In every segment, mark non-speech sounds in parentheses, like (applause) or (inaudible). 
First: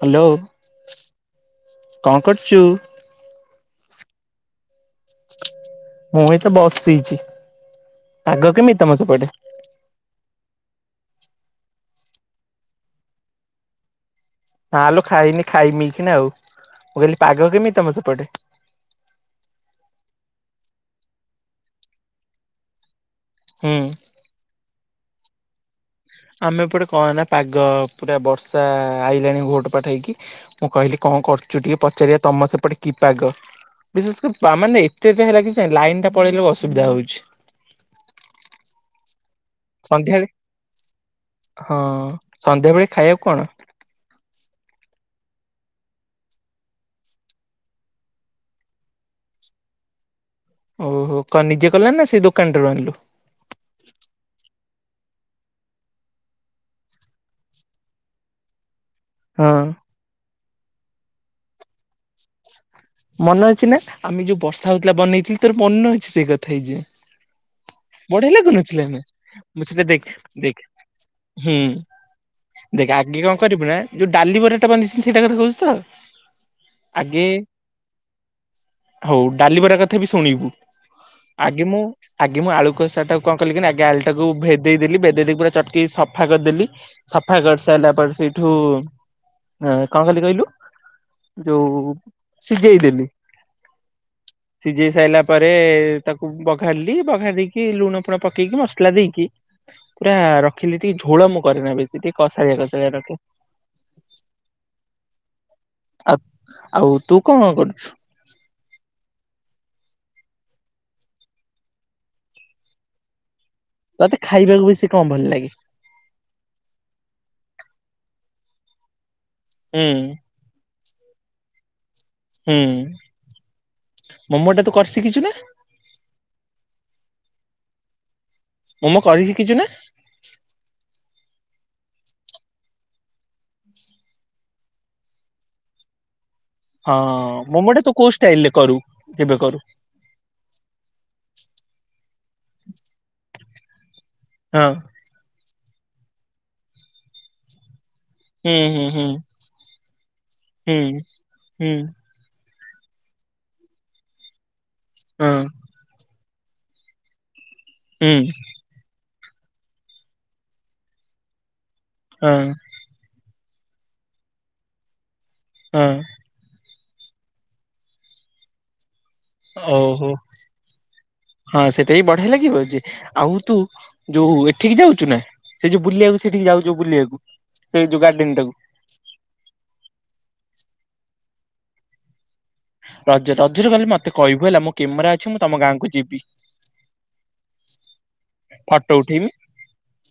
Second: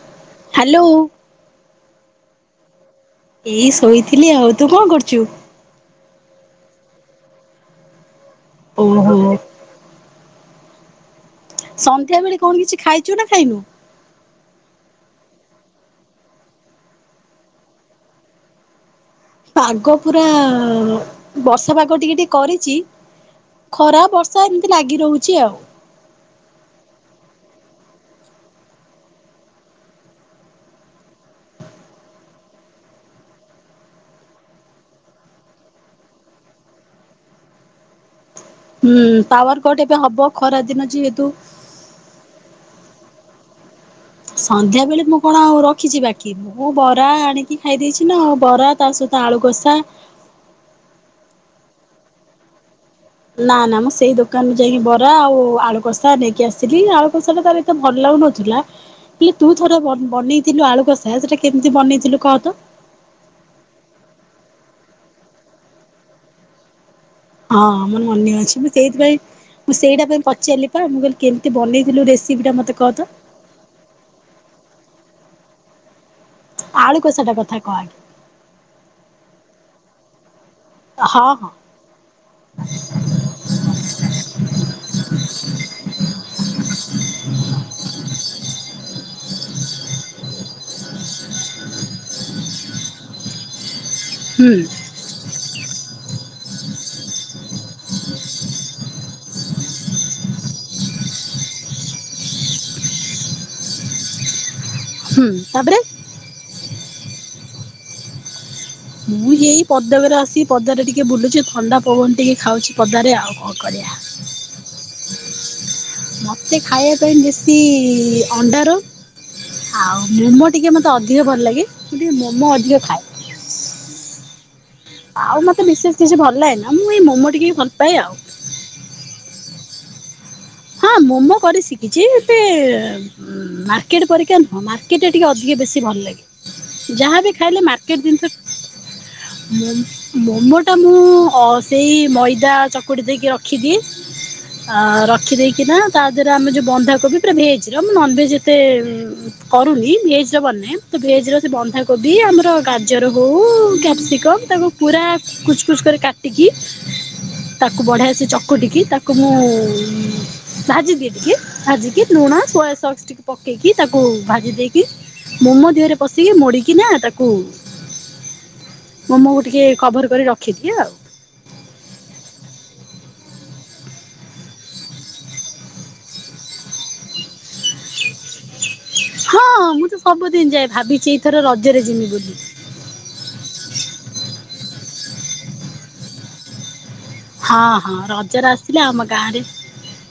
Hello hello କଣ କରଚୁ? ଏଇ ଶୋଇଥିଲି ଆଉ ତୁ କଣ କରୁଛୁ? ମୁଁ ଏଇ ତ ବସିଚି ପାଗ କେମିତି ତମ ଓହୋ ସେପଟେ? ସନ୍ଧ୍ୟା ବେଳେ କଣ କିଛି ଖାଇଛୁ ନା ଖାଇନୁ? ନା ଲୋ ଖାଇନି ଖାଇମି କି ନା ଆଉ ମୁଁ କହିଲି ପାଗ କେମିତି ତମ ସେପଟେ? ପାଗ ପୁରା ବର୍ଷା ପାଗ ଟିକେ ଟିକେ କରିଚି ହୁଁ ଖରା ବର୍ସ ର୍ଷା ଏମିତି ଲାଗି ରହୁଛି ଆଉ। ଆମେ ଏପଟେ କନା ପାଗ ପୁରା ବର୍ଷା ଆଇଲାଣି ଘୋଟ ପାଡ ହେଇକି। ମୁଁ କହିଲି କଣ କରୁଛୁ ଟିକେ ପଚାରିବା ତମ ସେପଟେ କି ପାଗ? ବିଶେଷକ ମାନେ ଏତେ ଏତ ହେଲା କି ଲାଇନ୍ ଟା ପଳେଇଲେ ଅସୁବିଧା ହଉଛି। ହୁଁ ପାୱାରକଟ ଏବେ ସନ୍ଧ୍ୟାବେଳେ ହବ ଖରା ଦିନ ଯେହେତୁ। ହଁ ସନ୍ଧ୍ୟାବେେଳେ ଖାଇବାକୁ କଣ? ସନ୍ଧ୍ୟା ବେଳେ ମୁଁ କଣ ଆଉ ରଖିଛି ବାକି ମୁଁ ବରା ଆଣିକି ଖାଇ ଦେଇଛି ନାଉ ବରା ତା ସହିତ ଆଳୁକଷା। ଓହୋ କନ୍ ନିଜେ କଲୁ ନା ସେ ଦୋକାନ ଟାରୁ ଆଣିଲୁ? ନା ନା ମୁଁ ସେଇ ଦୋକାନରୁ ଯାଇକି ବରା ଆଉ ଆଳୁ କଷା ନେଇକି ଆସିଥିଲି ଆଳୁ କଷା ଟା ତାର ଏ ତ ଭଲ ଲାଗୁନଥିଲା ହେଲେ ହଁ ତୁ ଥର ବନେଇଥିଲୁ ଆଳୁ କସା ସେଟା କେମିତି ବନେଇଥିଲୁ କହ ତ? ମନେ ଅଛି ନା ଆମେ ଯୋଉ ବର୍ଷା ହଉଥିଲା ବନେଇଥିଲି ତୋର ମନେ ଅଛି ସେଇ କଥା ଏ ଜାଇଁ। ହଁ ମୋର ମନେ ଅଛି ମୁଁ ସେଇଥିାଇଁ ମୁଁ ସେଟା ଦେଖ ସେଇଟା ପାଇଁ ଦେଖ ପଚାରିଲି ବା ମୁଁ କହିଲି କେମିତି ହୁଁ ବନେଇଥିଲୁ ରେସିପି ଟା ମତେ କହ ଦେଖ ତ ଆଗେ କଣ କରିବୁ ନା ଯୋଉ ଡାଲି ବରିଟା ବନ୍ଧିଛନ୍ତି ସେଇଟା (unintelligible) ତ। ଆଳୁ ଆଗେ କସା କଥା କହ ଆଗେ। ହଉ ଡାଲିିବରା କଥା ବି ଶୁଣିବୁ, ହଁ ହଁ ଆଗେ ମୁଁ ଆଗେ ମୁଁ ଆଳୁ କଷା ଟାକୁ କଣ କଲିି କିନା, ଆଗେ ଆଳୁ ଟାକୁ ଭେଦେଇଦେଲି ଭେଦେଇ ଦେଇକି ପୁରା ଚଟକି ସଫା କରିଦେଲି। ସଫା କରି ସାରିଲା ପରେ, ସେଇଠୁ କଣ କଲି କଇଲୁ। ଯୋଉ ସିଝେଇ ଦେଲି ହୁଁ ସିଝେଇ ସାଇଲା ପରେ ତାକୁ ବଘାଲି, ବଘାରିଦେଇକି ଲୁଣ ଫୁଣ ପକେଇକି ମସଲା ଦେଇକି ପୁରା ରଖିଲି ଟି ଝୋଳ ମୁଁ କରେନି ବେଶି ଟିକେ କଷାଳିଆ କଷାଳିଆ ରଖେ। ହୁଁ ତାପରେ। ଆ ଆଉ ତୁ କଣ କରୁଛୁ? ମୁଁ ଏଇ ପଦକରେ ଆସି ପଦାରେ ଟିକେ ବୁଲୁଛି, ଥଣ୍ଡା ପବନ ଟିକେ ଖାଉଛି ପଦାରେ ଆଉ। କଣ କରିବା ତତେ ଖାଇବାକୁ ବେଶୀ କଣ ଭଲ ଲାଗେ? ସେ ଖାଇବା ପାଇଁ ବେଶୀ-ଇ ଅଣ୍ଡା ରୋଲ୍ ହୁଁ ଆଉ ମୋମୋ ଟିକିଏ ମୋତେ ଅଧିକ ଭଲ ଲାଗେ, ମୁଁ ଟିକେ ମୋମୋ ଅଧିକ ଖାଏ। ମମୋ ଟା ତୁ କରି ଶିଖିଛୁ ନା? ମୋତେ ବିଶେଷ କିଛି ଭଲ ଲାଏ ନା, ମୁଁ ଏଇ ମୋମୋ ଟିକେ ଭଲପାଏ ଆଉ। ମୋମୋ କରି ଶିକିଛୁନା? ହଁ, ମୋମୋ କରି ଶିଖିଛି-ଇ, ଏତେ ମାର୍କେଟ ପରିକା ନୁ ହଁ, ମାର୍କେଟ ଟା ଟିକେ ଅଧିକ ବେଶୀ ଭଲ ଲାଗେ। ହଁ ଯାହାବି ଖାଇଲେ ମୋମୋ ଟା ତୁ ମାର୍କେଟ କୋଉ ଜିନିଷ, ଷ୍ଟାଇଲ ରେ କରୁ? କେବେ କରୁ ମୋ ମୋମୋ ତ ମୁଁ ଅ ସେଇ ମଇଦା ଚକୁଡ଼ି ଦେଇିକି ରଖିଦିଏ। ହଁ ଅ ରଖି ଦେଇ କିନା ତା, ଦେହରେ ଆମ ଯଉ ବନ୍ଧାକୋବି ପୁରା ଭେଜର ମୁଁ ନନଭେଜ୍ ହୁଁ ଯେତେ ହୁଁ ହୁଁ କରୁନି, ଭେଜର୍ ବନାଏ ହୁଁ ତ ଭେଜର୍ ସେ ହୁଁ ବନ୍ଧାକୋବ୍ ବି ଆମର ଗାଜର ହଉ, କ୍ୟାପସିକମ୍ ତାକୁ ପୁରା ହଁ କୁଚ୍ କୁଚ୍ କରି କାଟିକି, ତାକୁ ବଢିଆ ହୁଁ ସେ ଚକୁଟିକି ତାକୁ ମୁଁ- ଉଁ ଭାଜି ଦିଏ ଟିକେ, ଭାଜିିକି ଲୁଣ ହଁ ସୋୟା ସକ୍ସ୍ ଟିକେ ପକେଇକି, ତାକୁ ଭାଜି ଦେଇକି କି ମୋମୋ ହଁ ଦେହରେ ପଶିକି ମୋଡ଼ିକିନା ତାକୁ ମୋମୋକୁ ଟିକେ କଭର ଓହୋ! କରି ରଖିଦିଏ ଆଉ। ହଁ ସେଟା ବି ବଢିଆ ଲାଗିବ ଯେ, ଆଉ ତୁ ଯୋଉ ଏଠିକି ଯାଉଛୁ ନା, ସେ ଯୋଉ ବୁଲିବାକୁ ସେଠିକି ଯାଉ ବୁଲିବାକୁ, ସେ ଯୋଉ ଗାର୍ଡେନ ଟାକୁ। ହଁ, ମୁଁ ତ ସବୁଦିନ ଯାଏ। ଭାବିଛିି, ଏଇଥର ରଜରେ ଯିମି ବୋଲି। ରଜ ରଜରେ ଗଲେ, ମତେ କହିବୁ ହେଲା। ମୋ କେମେରା ଅଛି, ମୁଁ ତମ ଗାଁ କୁ ଯିବି। ହଁ, ହଁ ରଜର ଆସିଲେ ଆମ ଗାଁରେ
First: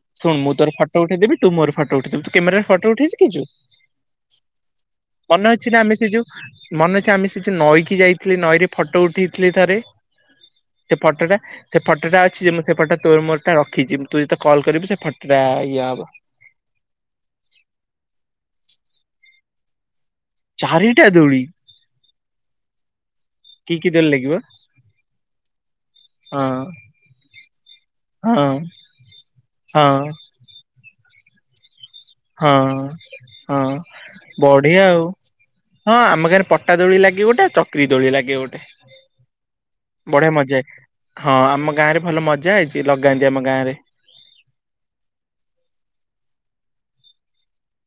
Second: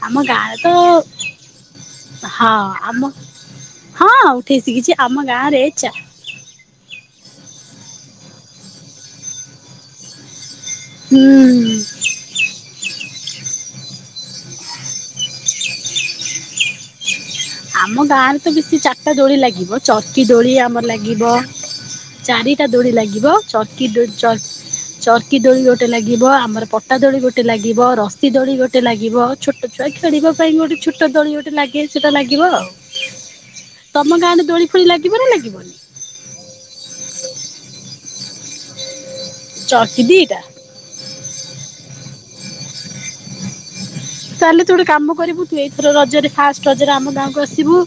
ଆମ ଶୁଣ ମୁଁ ଗାଁରେ ତୋର ଫଟୋ ଉଠେଇଦବିୁ। ତୁ ମୋର ଫଟୋ ଉଠେଇ ତ ଦବୁ୍। ତୁ ହଁ କ୍ୟାମେରା ରେ ଫଟ ଆମ ଉଠେଇ ଶିକିଛୁ? ହଁ, ଉଠେଇ ଶିଖିଛି। ଆମ ଗାଁ ରେ ଆମେ ଚା ସେ ଯୋଉ ମନେ ଅଛି! ଆମେ ସେଠି ନଈକି ଯାଇଥିଲେ, ନଈରେ ଫଟୋ ଉଠେଥିଲେ ଥରେ। ସେ ଫଟ ଟା ହୁଁ ସେ ଫଟ ଟା ଅଛି ଯେ, ମୁଁ ସେ ଫଟୋ ତୋର ମୋର ଟା ରଖିଛିି ତୁ ଯେତେ କଲ୍ କରିବୁ, ସେ ଫଟ ଟା ଇଏ ହବ। ଆମ ଗାଁରେ ତ ବେଶୀ ଚାରିଟା ଦୋଳି ଲାଗିବ। ଚର୍କି ଦୋଳି ଆମର ଚାରିଟା ଲାଗିବ। ଦୋଳି ଚାରିଟା ଦୋଳି ଲାଗିବ। କି ଚର୍କି କି ଦୋ ଦୋଳି ଲାଗିବ ଚର୍କ ଚର୍କି ଦୋଳି ଗୋଟେ ଲାଗିବ, ହଁ ଆମର ପଟା ଦୋଳି ଗୋଟେ ଲାଗିବ, ରସି ହଁ ଦୋଳି ଗୋଟେ ଲାଗିବ। ଛୋଟ ଛୁଆ ହଁ ଖେଳିବା ପାଇଁ ଗୋଟେ ଛୋଟ ଦୋଳି ଗୋଟେ ଲାଗେ। ସେଇଟା ଲାଗିବ ଆଉ, ହଁ। ହଁ ତମ ଗାଁରେ ଦୋଳି ବଢିଆ ଫୋଳି ଆଉ ଲାଗିବ ନା ଲାଗିବନି? ହଁ, ଆମ ଗାଁରେ ପଟା ଦୋଳି ଲାଗେ ଗୋଟେ। ଚକ୍ରି ଦୋଳି ଲାଗେ ଗୋଟେ। ଚର୍କି ବଢିଆ ଦିଟା ମଜା ହଏ, ହଁ ଆମ ଗାଁ ରେ ଭଲ ମଜା ହଏ ଯେ, ଲଗାନ୍ତି ଆମ ଗାଁ ରେ। ତାହେଲେ ତୁ ଗୋଟେ କାମ କରିବୁ କି ତୁ! ଏଇଥର ରଜରେ ଫାଷ୍ଟ ରଜରେ ଆମ ଗାଁକୁ ଆସିବୁ।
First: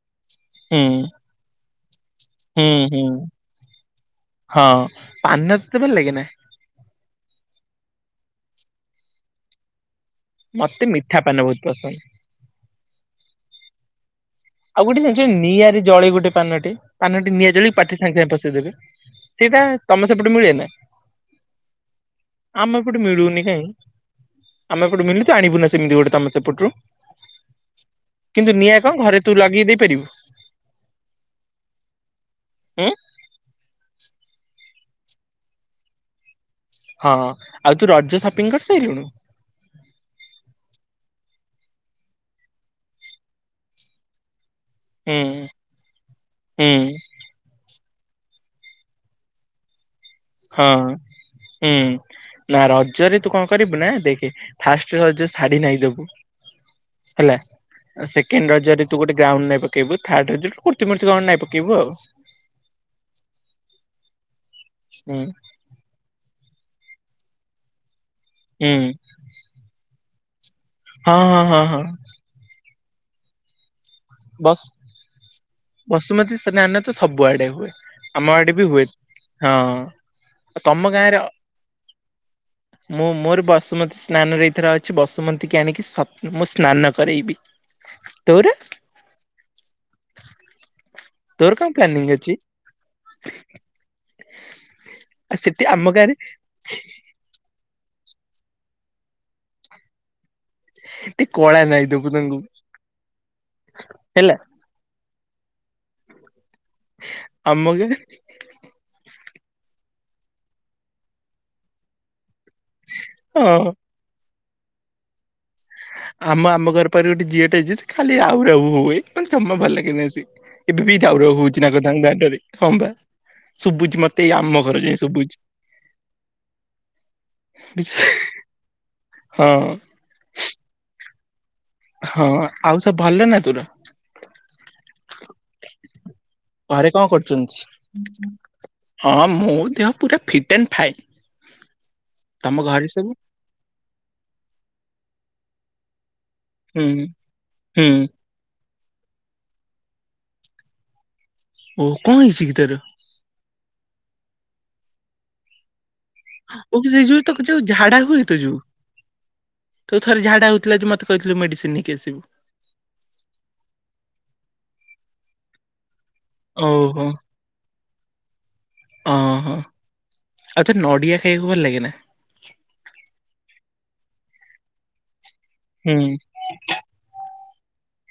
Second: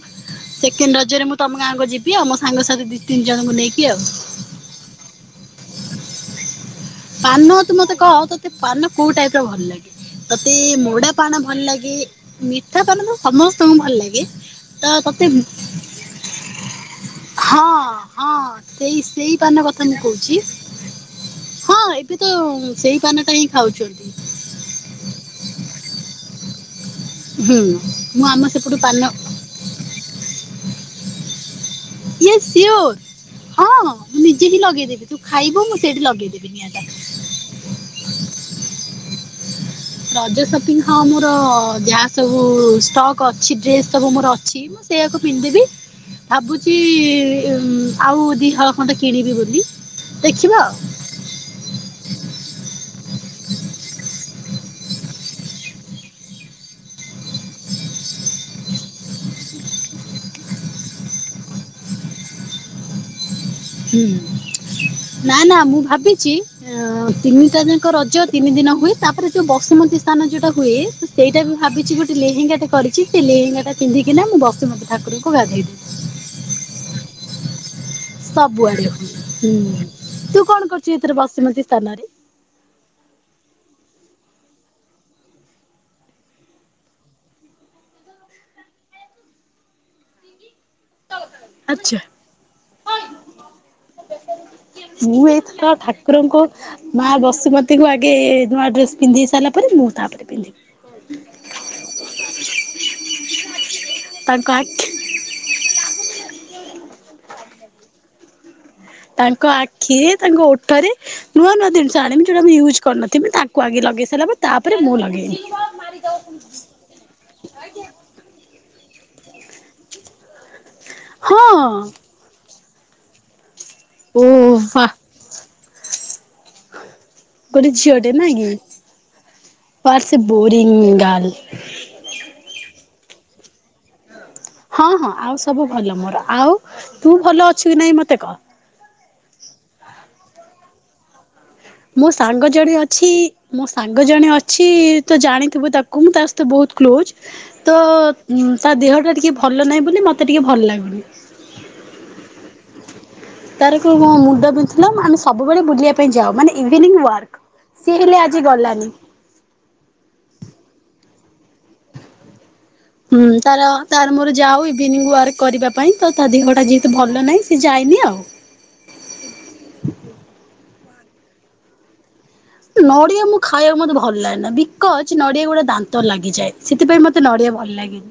ହୁଁ। ସେକେଣ୍ଡ ରଜରେ ମୁଁ ତମ ଗାଁକୁ ଯିବି, ଆଉ ମୋ ହୁଁ ସାଙ୍ଗସାଥି ଦି ହୁଁ ତିନି ଜଣଙ୍କୁ ନେଇକି ଆଉ। ହଁ, ପାନ ତତେ ଭଲ ଲାଗେ ନା? ପାନ ତୁ ମତେ କହ, ତୋତେ ପାନ କୋଉ ଟାଇପ୍ ର ଭଲ ଲାଗେ? ତତେ ମତେ ମୋଡା ମିଠା ପାନ ଭଲ ବହୁତ ଲାଗେ, ପସନ୍ଦ। ମିଠା ପାନ ତ ସମସ୍ତଙ୍କୁ ଭଲ ଲାଗେ। ଆଉ ତ ଗୋଟେ ତତେ (unintelligible) ନିଆଁରେ ଜଳେ ଗୋଟେ ପାନଟେ? ପାନଟି ନିଆଁ ଜଳିକି ହଁ, ପାଟିରେ ସାଙ୍ଗେ ସାଙ୍ଗେ ହଁ, ପସେଇଦେବେ ସେଇ ସେଇ ସେଇଟା ପାନ କଥା ମୁଁ ତମ ସେପଟେ କହୁଛି। ମିଳେ ନା ହଁ, ଏବେ ତ ସେଇ ପାନ ଟା ହିଁ ଖାଉଛନ୍ତି। ଆମ ଏପଟୁ ମିଳୁନି ତ! ଆଣିବୁ ନା ସେମତି ଗୋଟେ ତମ ସେପଟରୁ। ହୁଁ ମୁଁ ଆମ କିନ୍ତୁ, ସେପଟୁ ନିଆଁ ପାନ କଣ ଘରେ ତୁ ଲଗେଇ ଦେଇ ପାରିବୁ! ୟେସ୍ ଉଁ ସିଓର ହଁ, ମୁଁ ନିଜେ ହିଁ ଲଗେଇଦେବି। ତୁ ଖାଇବୁ ମୁଁ ସେଇଠି ଲଗେଇଦେବି ନିଆଁଟା। ହଁ, ଆଉ ତୁ ରଜ ସପିଂ କରିସାଇଲୁଣୁ? ରଜ ସପିଙ୍ଗ୍ ହଁ, ମୋର ଯାହା ସବୁ ଷ୍ଟକ୍ ଅଛି, ଡ୍ରେସ୍ ସବୁ ମୋର ଅଛି (inaudible) ହୁଁ ସେୟାକୁ ପିନ୍ଧିବି ହୁଁ ଭାବୁଛି-ଇ ଇମ୍ ଆଉ ଦି ହଳ ଖଣ୍ଡେ କିଣିବି ବୋଲି। ଦେଖିବା ହଁ। ଆଉ। ହୁଁ, ନା ରଜରେ ତୁ କଣ କରିବୁ ନା, ଦେଖେ ଫାଷ୍ଟରେ ରଜ ଶାଢୀ ନାଇଦବୁ। ହେଲା। ସେକଣ୍ଡ ରଜରେ ତୁ ଗୋଟେ ଗାଉନ୍ ନାଇ ପକେଇବୁ, ଥାର୍ଡ ରଜ କୁର୍ତ୍ତିମୂର୍ତି କଣ ନାଇ ପକେଇବୁ ଆଉ। ହୁଁ ହୁଁ ନା ନା ମୁଁ ଭାବିଛି ତିନିଟା ଯାଙ୍କ ରଜ ତିନି ଦିନ ହୁଁ ହୁଏ ତାପରେ ଯୋଉ ବସୁମତୀ ସ୍ଥାନ ଯୋଉଟା ହୁଏ ହଁ ହଁ ସେଇଟା ବି ହଁ ହଁ ଭାବିଛି ଗୋଟେ ଲେହେଙ୍ଗା ଟା କରିଛି ସେ ଲିହିଙ୍ଗାଟା ପିନ୍ଧିକିନା ମୁଁ ବସ ବସୁମତୀ ଠାରଙ୍କୁ ଗାଧେଇଦବି। ବସୁମତୀ ସ୍ନାନ ତ ସବୁଆଡେ ହୁଏ। ଆମ ଆଡେ ବି ହୁଏ ସବୁଆଡେ ହୁଁ ହଁ ତୁ କଣ ଆଉ କରୁଛୁ ତମ ଏଥର ଗାଁରେ? ବସୁମତୀ ସ୍ଥାନରେ? ମୁଁ ମୋର ବସୁମତୀ ସ୍ନାନରେ ଏଇଥର ଅଛି ବସୁମତୀ କି ଆଣିକି ମୁଁ ସ୍ନାନ କରେଇବି। ତୋର। ତୋର କଣ ଆଚ୍ଛା। ପ୍ଲାନିଂ ଅଛି? ମୁଁ ଆଉ ଏଇଥ ସେଠି ତ ଆମ ଗାଁରେ ଠାକୁରଙ୍କୁ ମା ବସୁମତି ତାେକୁ ଆଗେ ନୂଆ ଡ୍ରେସ୍ ପିନ୍ଧି ସାରିଲା ପରେ ମୁଁ ତା ପରେ ପିନ୍ଧିବି। ଟିକେ କଳା ନାଇଁ ଦବୁ ତାଙ୍କୁ। ତାଙ୍କ। ଆଖି ଆମକୁ। ତାଙ୍କ ଆଖିରେ ତାଙ୍କ ଓଠରେ ନୂଆ ନୂଆ ଜିନିଷ ଆଣିବି ଯୋଉଟା ମୁଁ ୟୁ କରିନଥିବି ତାକୁ ହଁ ଆଗ ଲଗେଇ ସାରିଲା ତାପରେ ମୁଁ ଲଗେଇବି। ଆମ ଆମ ଘର ପାଖେ ଗୋଟେ ଝିଅଟା ଅଛି ସେ ଖାଲି ଆହୁରି ଆଉ ହଉ ଭାଇ ମେ ଜମା ଭଲ ଲାଗେନି ଆସି ଏବେ ବି ରାଉ ରାଉ ହଉଛି ନା ହଁ କ ତାଙ୍କ ଦାଣ୍ଡରେ ହଁ ବା ଶୁଭୁଛି ଓ ମତେ ଏଇ ଆମ ଘର ବା ଯାଇ ଶୁଭୁଛି। ଗୋଟେ ଝିଅଟେ ନ କି ହଁ ପ ସେ ବୋରିଂ ଗାର୍ଲ୍। ହଁ ଆଉ ସବ ଭଲ ନା ତୋର। ହଁ ହଁ ଆଉ ସବୁ ଭଲ ମୋର ଆଉ ଘରେ କଣ ତୁ ଭଲ କରୁଛନ୍ତି? ଅଛୁ କି ନାଇଁ ମତେ କହ। ହଁ ମୋ ଦେହ ପୁରା ଫିଟ୍ ଆଣ୍ଡ ଫାଇନ୍। ମୋ ସାଙ୍ଗ ତମ ଜଣେ ଘରେ ଅଛି ସବୁ ମୋ ସାଙ୍ଗ ଜଣେ ଅଛି ତ ଜାଣିଥିବୁ ତାକୁ ମୁଁ ତ ସହିତ ବହୁତ ହୁଁ କ୍ଲୋଜ ତ ହୁଁ ହୁଁ ତା ଦେହ ଟା ଟିକେ ଭଲ ନାହିଁ ବୋଲି ମତେ ଟିକେ ଭଲ ଲାଗୁନି। ଓ କ ଣ ହେଇଛି କି ତାର? ତାରକୁ ମୁଣ୍ଡ ବିନ୍ଧୁ ଥିଲା ଆମେ ସବୁବେଳେ ବୁଲିବା ପାଇଁ ଯାଉ ମାନେ ଓ ଇଭିନିଂ ସେ ଯୋଉ ତ ୱାର୍କ ଯୋଉ ସିଏ ହେଲେ ଆଜି ଗଲାନି। ତୁ ଥରେ ଝାଡ଼ା ହଉଥିଲା ଯେ ମତେ କହିଥିଲୁ ମେଡିସିନ ନେଇକି ଆସିବୁ। ହୁଁ ତାର ତାର ମୋର ଯାଉ ଇଭିନିଂ ୱାର୍କ କରିବା ପାଇଁ ତ ତା ଦେହଟା ଯେହେତୁ ଓହୋ ଭଲ ନାହିଁ ସେ ଯାଇନି ଆଉ। ଓ ହ ଆଉ ତ ନଡିଆ ଖାଇକୁ ଭଲ ଲାଗେ ନା? ନଡ଼ିଆ ମୁଁ ଖାଇବାକୁ ମତେ ଭଲ ଲାଗେ ନା ବିକଜ ନଡ଼ିଆ ଗୁଡ଼ା ଦାନ୍ତ ହୁଁ ରେ ଲାଗିଯାଏ। ସେଥିପାଇଁ ମତେ ନଡ଼ିଆ ଭଲ ଲାଗେନି।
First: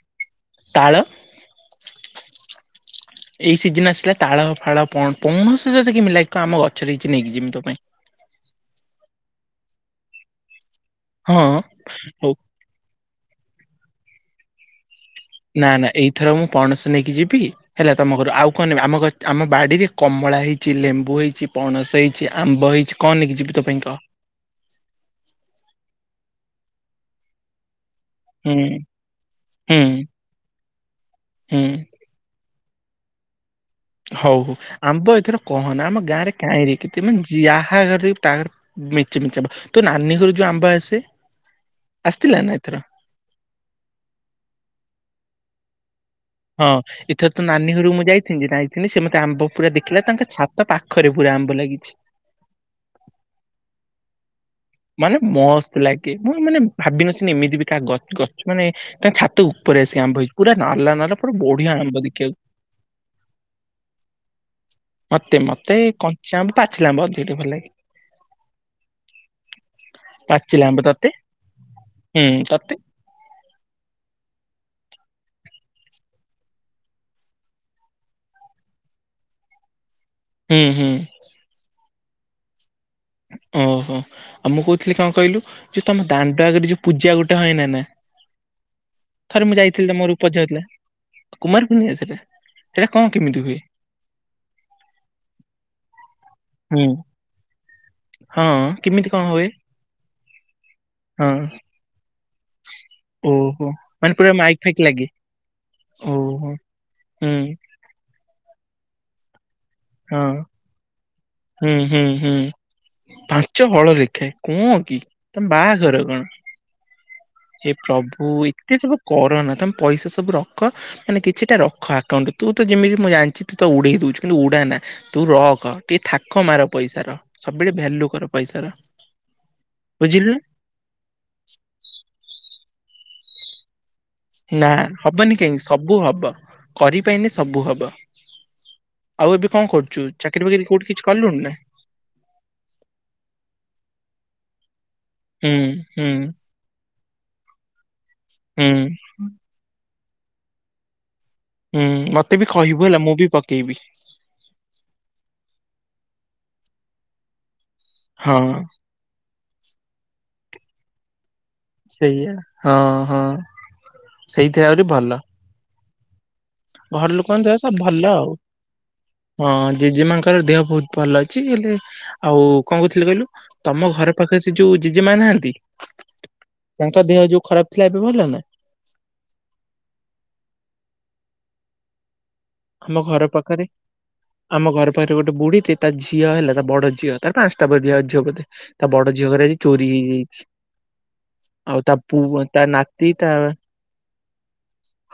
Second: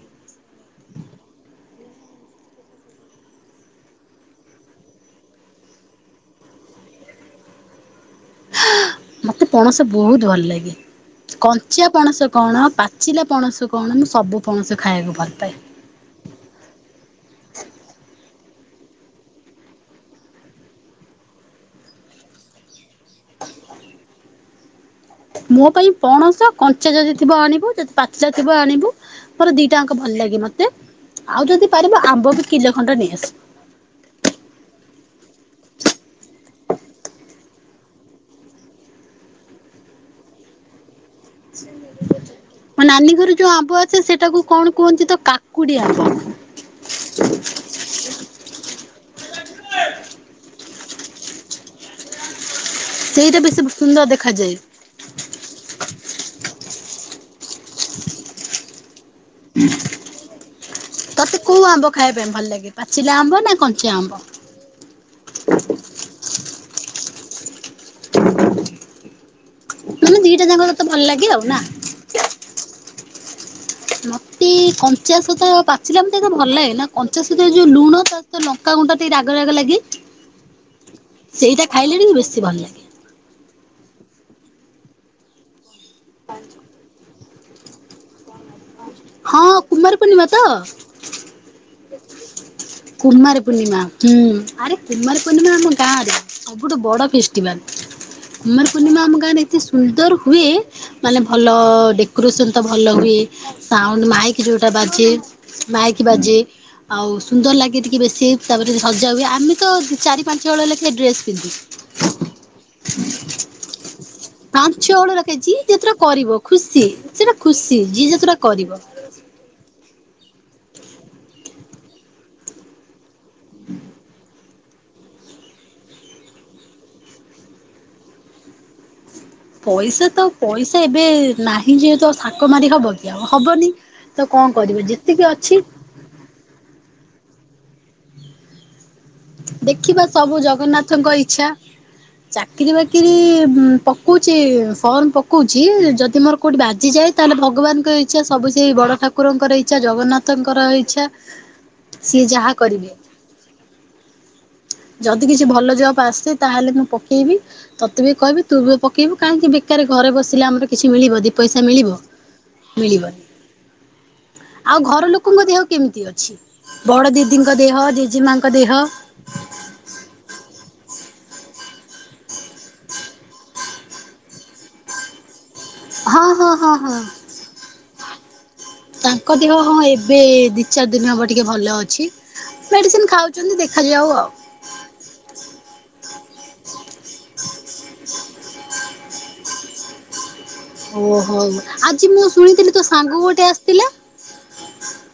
ତାଳ। ଏଇ ସିଜିନ ଆସିଲା ତାଳ ଫାଳ ପଣ ପୌଣଶ ଯତ କେମିତି ଲାଗିବ ଆମ ଗଛରେ କିଛି ନେଇକିଜିମି ତୋ ପାଇଁ। ମୋତେ ପଣସ ବହୁତ ଭଲ ଲାଗେ ହଁ କଞ୍ଚା ପଣସ ହଉ କଣ ପା ପଚିଲା ପଣସ କଣ ମୁଁ ସବୁ ପଣସ ଖାଇବାକୁ ଭଲପାଏ। ନା ନା ଏଇଥର ମୁଁ ପଣସ ନେଇକି ଯିବି। ହେଲା ତମ ଘରୁ ଆଉ କଣ ନେବେ ଆମ ଆମ ବାଡିରେ କମଳା ହେଇଛି ଲେମ୍ବୁ ହେଇଛି ପଣସ ହେଇଛି ଆମ୍ବ ହେଇଛି। କଣ ନେଇକି ଯିବି ତୋ ପାଇଁ କ। ମୋ ପାଇଁ ପଣସ କଞ୍ଚା ଯଦି ଥିବ ଆଣିବୁ ଯଦି ପା ଟା ଥିବ ହୁଁ ଆଣିବୁ ମୋର ହୁଁ ଦିଟାଙ୍କ ଭଲ ଲାଗେ ମତେ ଆଉ ହୁଁ ଯଦି ପାରିବ ଆମ୍ବ ବି କିଲୋ ଖଣ୍ଡ ନେଇଆସିବୁ। ହଉ ହଉ ଆମ୍ବ ଏଥର କହନା ଆମ ଗାଁରେ କାହିଁର କେତେ ମାନେ ଯାହା ଘରେ ଦେଖିବୁ ତା ମିଚି ମିଚି ଆମ୍ ତ ନାନୀ ଘର ଯୋଉ ଆମ୍ବ ଆସେ। ଆସିଥିଲା ନା ଏଥର? ମ ନାନୀ ଘରୁ। ଯୋଉ ଆମ୍ବ ଆସେ ସେଟାକୁ କଣ କୁହନ୍ତି ତ କାକୁଡି ଆମ୍ୱ। ହଁ। ଏଥର ତ ନାନୀ ଘରୁ ମୁଁ ଯାଇଥିଲି ନାଇଁଥିଲି ସେ ମତେ ଆମ୍ବ ପୁରା ଦେଖିଲା ତାଙ୍କ ଛାତ ପାଖରେ ପୁରା ଆମ୍ବ ଲାଗିଛି। ସେଇଟା ବେଶୀ ସୁନ୍ଦର ଦେଖାଯାଏ। ମାନେ ମସ୍ତ ଲାଗେ ମୁଁ ମାନେ ଭାବିନଥିଲି ଏମିତି ବି କାହା ଗ ଗଛ ମାନେ ତାଙ୍କ ଛା ତ ଉପରେ ଆସିକି ଆମ୍ବ ହେଇଛି, ପୁରା ନାଲା ନାଲା ପୁରା ତତେ କୋଉ ବଢିଆ ଆମ୍ବ ଖାଇବା ପାଇଁ ଦେଖିବାକୁ। ଭଲ ଲାଗେ ପାଚିଲା ଆମ୍ବ ନା କଞ୍ଚା ଆମ୍ବ? ମତେ ମତେ କଞ୍ଚା ଆମ୍ବ ପାଚିଲା ଆମ୍ବ ଅଧିକ ଟିକେ ଭଲ ଲାଗେ। ମାନେ ଦିଟା ଯାକ ପାଚିଲା ଆମ୍ବ, ଭଲ ତତେ ଲାଗେ ଆଉ ନା। ହୁଁ ତତେ? ମତେ କଞ୍ଚା ସହିତ ପାଚିଲା ମତେ ଏତେ ଭଲ ଲାଗେ ନା, କଞ୍ଚାସ ଯୋଉ ଲୁଣ ତା ତ ଲଙ୍କା ଗୁଣ୍ଡ ଟିକେ ରାଗ ରାଗ ଲାଗେ। ହୁଁ, ହୁଁ। ସେଇଟା ଖାଇଲେ ବି ବେଶୀ ଭଲ ଲାଗେ। ଓହୋଃ! ଆଉ ମୁଁ କହୁଥିଲି କଣ କହିଲୁ, ଯୋଉ ତମ ଦାଣ୍ଡ ଆଗରେ ଯୋଉ ପୂଜା ଗୋଟେ ହଇନା ନା, ହଁ ଥରେ ମୁଁ କୁମାର ଯାଇଥିଲି ମୋର ଗୋଟେ ପୂର୍ଣ୍ଣିମା ଉପାଧ୍ୟାୟ ଥିଲା। ତ? କୁମାର ପୂର୍ଣ୍ଣିମା ସେଟା। କୁମାର ପୂର୍ଣିମା ହୁଁ ଆରେ କୁମାର ପୂର୍ଣିମା ଆମ ଗାଁରେ। ସବୁଠୁ ହୁଁ ବଡ ଫେଷ୍ଟିଭାଲ। ହଁ କୁମାର ପୂର୍ଣ୍ଣିମା କେମିତି ଆମ କଣ ଗାଁରେ ହୁଏ? ଏତେ ସୁନ୍ଦର ହୁଏ, ମାନେ ହଁ ଭଲ ଡେ କୋରେସନ୍ ତ ଭଲ ହୁଏ। ଓହୋ ସାଉଣ୍ଡ ମାନେ ପୁରା ମାଇକ୍ ଯୋଉଟା ଫାଇକ୍ ଲାଗେ ବାଜେ ମାଇକ୍ ବାଜେ, ଓହୋ ହୁଁ ଆଉ ସୁନ୍ଦର ଲାଗେ ଟିକେ ବେଶୀ ତାପରେ ସଜା ହୁଏ, ଆମେ ତ ଚାରି ହଁ। ପାଞ୍ଚ ହଳ ଲେଖାଏ ଡ୍ରେସ୍ ପିନ୍ଧୁ। ହୁଁ ହୁଁ ହୁଁ ପାଞ୍ଚ ହଳ ଲେଖାଏ କଣ ପାଞ୍ଚ କି ହଳ ଲେଖାଏଁ ତମ ଯିଏ ଯେତେଟା ବାହାଘର କଣ? କରିବ ଖୁସି ସେଟା ଖୁସି ଯିଏ ଯେତେଟା କରିବ। କର ନା ତମେ ପଇସା ସବୁ ରଖ ମାନେ କିଛିଟା ରଖ ଆକାଉଣ୍ଟରେ, ତୁ ତ ଯେମିତି ମୁଁ ଜାଣି ଛି, ତୁ ତ ଉଡେଇ ଦଉଛୁ କିନ୍ତୁ ଉଡ଼ାନା। ତୁ ରଖ ଟିକେ ଥାକ ମାର ପଇସାର, ସବୁ ବେଳେ ଭାଲ୍ୟୁ କର ପଇସାର। ପଇସା ତ ବୁଝିଲୁ ପଇସା ଏବେ ନାହିଁ ଯେହେତୁ ଆଉ ଥାକ ମାରି ହବ କି ଆଉ ହବନି। ତ କଣ କରିବ, ଯେତିକି ଅଛି ବୁ ହବ କରିପାଇଲେ ସବୁ ହବ। ଆଉ ଏବେ କଣ କରୁଛୁ ଦେଖିବା ସବୁ ଚାକିରି ବାକିରି କୋଉଠି କିଛି ଜଗନ୍ନାଥଙ୍କ କଲୁଣି ଇଚ୍ଛା। ନା ଚାକିରୀ ବାକିରୀ ପକଉଛି ଫର୍ମ ହୁଁ ପକଉଛି, ହୁଁ ଯଦି ମୋର କଉଠି ବାଜିଯାଏ ତାହେଲେ ଭଗବାନଙ୍କ ଇଚ୍ଛା, ସବୁ ସେ ହୁଁ ବଡ ଠାକୁରଙ୍କର ଇଚ୍ଛା, ଜଗନ୍ନାଥଙ୍କର ଇଚ୍ଛା। ହୁଁ, ସିଏ ମତେ ବି ଯାହା କହିବୁ କରିବେ ହେଲା ମୁଁ ବି ପକେଇବି। ଯଦି କିଛି ଭଲ ଜବ୍ ଆସେ ତାହେଲେ ମୁଁ ପକେଇବି ତତେ ବି ହଁ କହିବି, ତୁ ବି ପ କେଇବୁ, କାହିଁକି ବେକାର ଘରେ ବସିଲେ ଆମର କିଛି ମିଳିବ ଦୁଇ ପଇସା ମିଳିବ, ସେଇଆ ହଁ ହଁ ମିଳିବନି। ସେଇଥି ଆଉ ଆହୁରି ଘର ଭଲ ଲୋକଙ୍କ ଦେହ କେମିତି ଅଛି ଘର ବଡ଼ ଲୋକଙ୍କ ଦିଦିଙ୍କ ସବୁ ଦେହ, ଭଲ ଆଉ ଜେଜେମାଙ୍କ ଦେହ? ହଁ, ଜେଜେମାଙ୍କର ଦେହ ବହୁତ ଭଲ ଅଛି। ହେଲେ ଆଉ କଣ କହୁଥିଲି କହିଲୁ, ତମ ଘର ପାଖରେ ସେ ଯୋଉ ଜେଜେ ମା ନାହାନ୍ତି? ହଁ ହଁ ହଁ ହଁ। ତାଙ୍କ ଦେହ ଯୋଉ ଖରାପ ଥିଲା ଏବେ ଭଲ ନା? ତାଙ୍କ ଦେହ ହଁ ଏବେ ଦି ଚାରି ଦିନ ହବ ଟିକେ ଭଲ ଅଛି। ଆମ ମେଡିସିନ ଘର ଖାଉଛନ୍ତି ପାଖରେ ଦେଖାଯାଉ ଆଉ। ଆମ ଘର ପାଖରେ ଗୋଟେ ବୁଢୀଟେ ତା ଝିଅ ହେଲା ତା ବଡ ଝିଅ ତାର ପାଞ୍ଚଟା ବା ଝିଅ ଝିଅ ବୋଧେ। ତା ବଡ ଝିଅ ଘରେ ଆଜି ଚୋରି ହେଇଯାଇଛି। ଓହୋଃ! ଆଉ ତା ଆଜି ମୁଁ ପୁଅ ତା ଶୁଣିଥିଲି ତୋ ନାତି ସାଙ୍ଗ ତା ଗୋଟେ ଆସିଥିଲା।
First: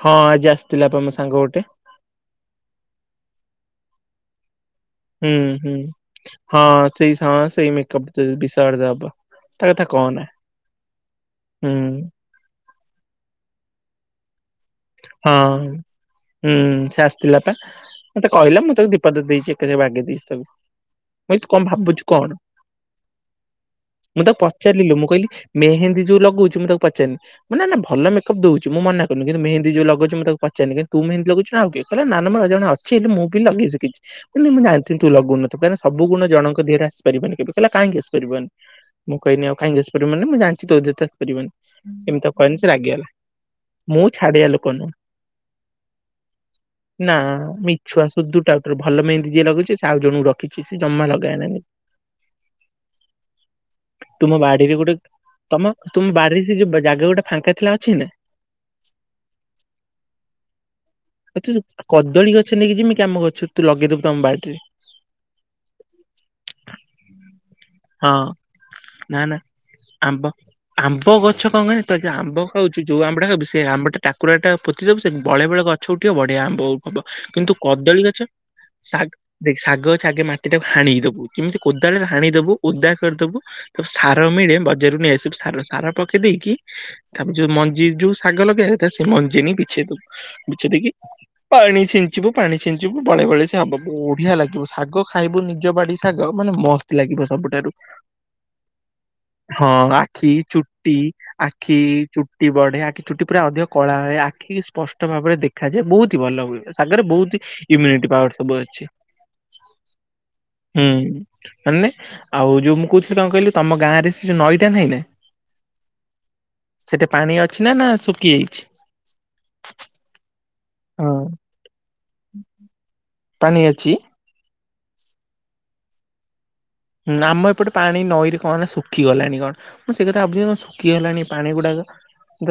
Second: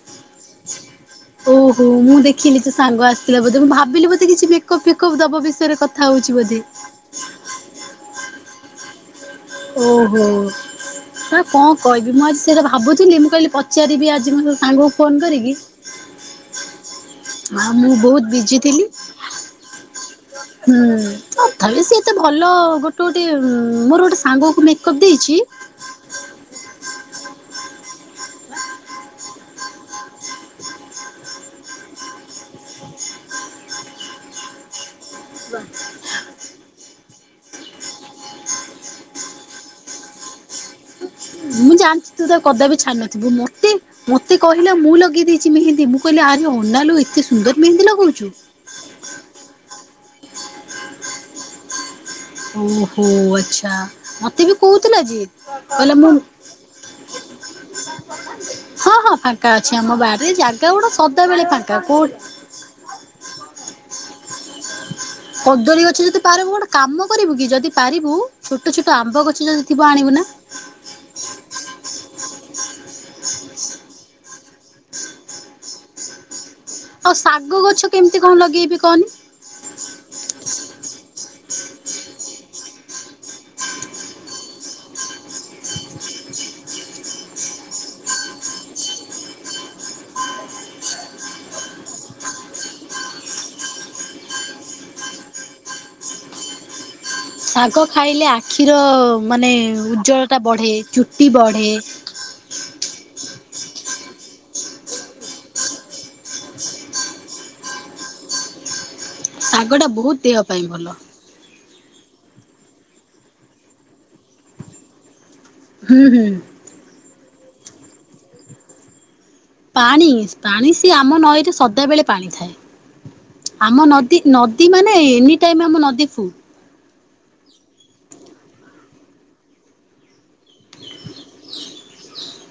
ହଁ, ଆଜି ଆସିଥିଲା ତମ ଓହୋଃ! ମୁଁ ଦେଖିଲି ତୋ ସାଙ୍ଗ ଆସିଥିଲା ବୋଧେ ମୁଁ ଭାବିଲି ବୋଧେ କିଛି ମେକପ୍ ଫେ କପ୍ ହୁଁ ଦବ ହୁଁ ବିଷୟରେ କଥା ହଉଛି ବୋଧେ। ହଁ ସେଇ ହଁ ସେଇ ମେକଅପ୍ ବିଷୟରେ ଦବ। ତା କଥା କହନା ଓହୋଃ! ତାକୁ ହୁଁ କଣ କହିବି ମୁଁ ଆ ସେଇଟା ଭାବୁିଥିଲି, ମୁଁ କହିଲି ପଚାରିବି ଆଜି ମୁଁ ସାଙ୍ଗକୁ ଫୋନ ହଁ କରିକି, ହୁଁ ସେ ଆଉ ମୁଁ ବହୁତ ବିଜି ଥିଲି। ପଦେ ଦେଇଛି, ଏକ ଥରେ ବାଗେଇ ଦେଇଛି। ତାକୁ। ହୁଁ, ମୁଁ କହିଲି ତୁ କଣ ତଥାବି ସିଏ ଭାବୁଛୁ ଏତେ କଣ? ଭଲ ଗୋଟେ ଗୋଟେ ମୋର ଗୋଟେ ସାଙ୍ଗକୁ ମେକ୍ଅପ୍ ଦେଇଛି। ମେହେନ୍ଦି ଯୁ ଲଗଉଛୁ ମୁଁ ତାକୁ ପଚାରିନି। ନାନା ଭଲ ମେକଅପ୍ ଦଉଛି ମୁଁ ମନା କରୁନି କିନ୍ତୁ ମେହେ। ଦି ଯୁ ଲଗଉଛି ତାକୁ ପଚାରିନି ତୁ ମେହେନ୍ଦି ଲଗଉଛି କି ଆଉ କିଏ କହିଲା ନା ନା ମୋର ଜଣ ଅଛି ମୁଁ ବି ଲଗେଇଛି କିଛି। କହିଲି ମୁଁ ଜାଣିଥିଲି ତୁ ଲଗଉନଥିବୁ କାହିଁକି ନା ସବୁ ଗୁଣ ଜଣଙ୍କ ଦେହରେ ଆସି ପାରିବନି କେବେ କହିଲା କାହିଁକି ଆସିପାରିବନି ମୁଁ କହିଁନି ଆଉ କାହିଁକି ଆସିପାରିବନି ମାନେ ମୁଁ ଜାଣିଛି ତୋ ଦେହରେ ତ ପାରିବନି ମୁଁ ଜାଣିଛି ଏମିତି ତୁ ତ ତାକୁ କହିଲି ସେ କଦାପି ଛାଡି ରାଗିଗଲା ନଥିବୁ ମତେ ମୁଁ ମତେ ଛାଡିବା ଲୋ କହିଲା ମୁଁ ଲଗେଇ ଦେଇଛି ମେହେନ୍ଦୀ ମୁଁ କହିଲି ଆରେ ଅନାଲୋ ନା ଏତେ ସୁନ୍ଦର ମେହେନ୍ଦୀ ମିଛୁଆ ଲଗଉଛୁ। ସଦୁଟାଉଟର ଭଲ ମେହେନ୍ଦୀ ଯିଏ ଲଗଉଛି ଆଉ ଜଣଙ୍କୁ ରଖିଛି ସେ ଜମା ଲଗାଏ ନା ନି। ଓହୋ ଆଚ୍ଛା ମତେ ବି କହୁଥିଲା ଯେ କହିଲା ମୁଁ ଆରେ ସେ ଯୁ ବା ଜାଗ ଗୋଡା ଫାଙ୍କା ଥିଲା ଅଛି ନା? ହଁ ହଁ ଫାଙ୍କା ଅଛି ଆମ ବାଡିରେ ଜାଗା ଗୋଟା ସଦା ଏଠି ଯୁ କଦଳୀ ଗଛ ନେଇକି ଯିବିକୀ ଆମ୍ ଗଛ ରୁ ତୁ ଲଗେଇଦବୁ ତମ ବାଡିରେ। କଦଳୀ ଗଛ ଯଦି ପାରିବୁ ଗୋଟେ କାମ କରିବୁ କି ଯଦି ହଁ ପାରିବୁ ଛୋଟ ଛୋଟ ନା ଆମ୍ବ ନା ଗଛ ଯଦି ଥିବ ଆଣିବୁ ଆମ୍ବ ନା। ଆମ୍ବ ଗଛ କଣ କହ ତ ଆମ୍ବ ଖାଉଛୁ ଯୋଉ ଆମ୍ୱ ଟା ଖଇବୁ ସେ ଆମ୍ବଟା ଟାକୁ ଟା ପୋତି ଦବୁ ସେ ବଳେ ବେଳେ ଗ ଛୋଟିଆ ବଢିଆ ଆମ୍ବ ହବ ଆଉ କିନ୍ତୁ ଶାଗ କଦଳୀ କେମିତି ଗଛ କଣ ଲଗେଇବି ସା କହନି? ଦେଖେ ଶାଗେ ଗଛ ମାଟି ଟାକୁ ହାଣି ଦବୁ କେମିତି କୋଦାଳ ହାଣି ଦବୁ ଓଦା କରିଦବୁ। ସାର ମିଳେ ବଜାରରୁ ନେଇ ଆସିବୁ ସାର ସାର ପକେଇ ଦେଇକି। ତାପ ଯଉ ମଞ୍ଜି ଯୋଉ ଶାଗ ଲଗେଇ କଥା ସେ ମଞ୍ଜି ନେଇ ବିଛେଇ ଦବୁ ବିଛେଇ ଦେଇକି ପାଣି ଛିଞ୍ଚିବୁ ପାଣି ଛିଞ୍ଚିବୁ ବଳେ ବଳେ ସେ ହବ ବଢିଆ ଲାଗିବୁ ଶାଗ ଖାଇବୁ ନିଜ ବାଡି ସାଗ ମାନେ ମସ୍ତ ଲାଗିବ ସବୁଠାରୁ ଶାଗ ଖାଇଲେ ଆଖିର ମାନେ ହଁ ଆଖି ଉଜ୍ଜଳତା ବଢେ ଚୁଟି ବଢେ। ଆଖି ଚୁଟି ବଢେ ଆଖି ଚୁଟି ପୁରା ଅଧିକ କଳା ହୁ। ଆଖି ସ୍ପଷ୍ଟ ସ୍ପଷ୍ଟ ଭାବରେ ଦେଖାଯାଏ। ବହୁତ ହି ଭଲ ହୁଏ ସାଗରେ ବହୁତି ଇମ୍ୟୁନିଟି ପାୱାର ସବୁ ଅଛି। ଶାଗ ଟା ବହୁତୁ ଦେହ ପାଇଁ ଭଲ। ହୁଁ ମାନେ ଆଉ ଯୋଉ ମୁଁ କହୁଥିଲି କଣ କହିଲି ତମ ଗାଁରେ ସେ ଯୋଉ ନଈଟା ନାହିଁ ନା ହୁଁ ହୁଁ। ସେଇଟା ପାଣି ଅଛି ନା ନା ଶୁଖି ଯାଇଛି? ପାଣି ପାଣି ସିଏ ହଁ ଆମ ନଈରେ ସଦାବେଳେ ପାଣି ଥାଏ। ପାଣି ଆମ ଅଛି ନଦୀ ନଦୀ ମାନେ ଏନି ଟାଇମ ଆମ ନଦୀ ଫୁ ହୁଁ ଆମ ଏପଟେ ପାଣି ନଈରେ କଣ ନା ଶୁଖିଗଲାଣି କଣ? ମୁଁ ସେ କଥା ଭାବୁଛିି ଶୁଖିଗଲାଣି ପାଣି ଗୁଡାକ।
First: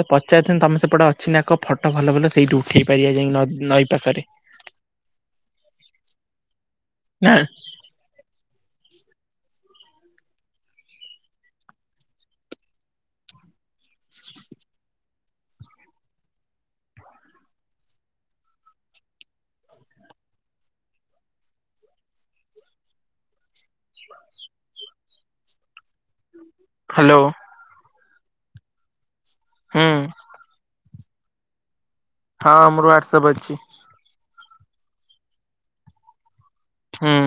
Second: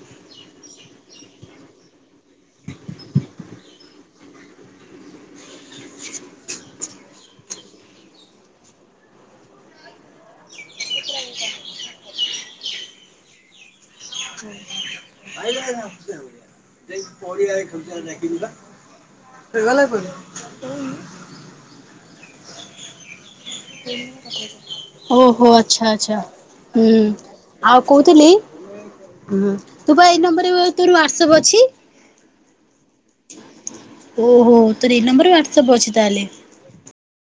ପଚାରି ଥାନ୍ତି ତମେ ସେପଟେ ଅଛି ନା କ ଫଟୋ ଭଲ ଭଲ ସେଇଠି ଉଠେଇ ପାରିବା ଯାଇକି ନ ନଈ ପାଖରେ। ନାଁ। ଭାଇ ଆସୁଆ ଯ ପରଆ ଦେଖି ବା। (unintelligible) ସେଗଲା ପ। (unintelligible) ଓହୋ ଆଛା ଆଛା। ହୁଁ ହ୍ୟାଲୋ ଆଉ କହୁଥିଲିଁ ହୁଁ ତୁ ବା ଏଇ ନମ୍ବରରେ ତୋର ହ୍ୱାଟ୍ସପ ଅଛି? ହଁ ମୋର ହ୍ୱଟ୍ସପ୍ ଅଛି। ଓହୋ ତ ଏଇ ନମ୍ବର ହ୍ୱଟ୍ସପ୍ ଅଛି ତା ହେଲେ। ହୁଁ।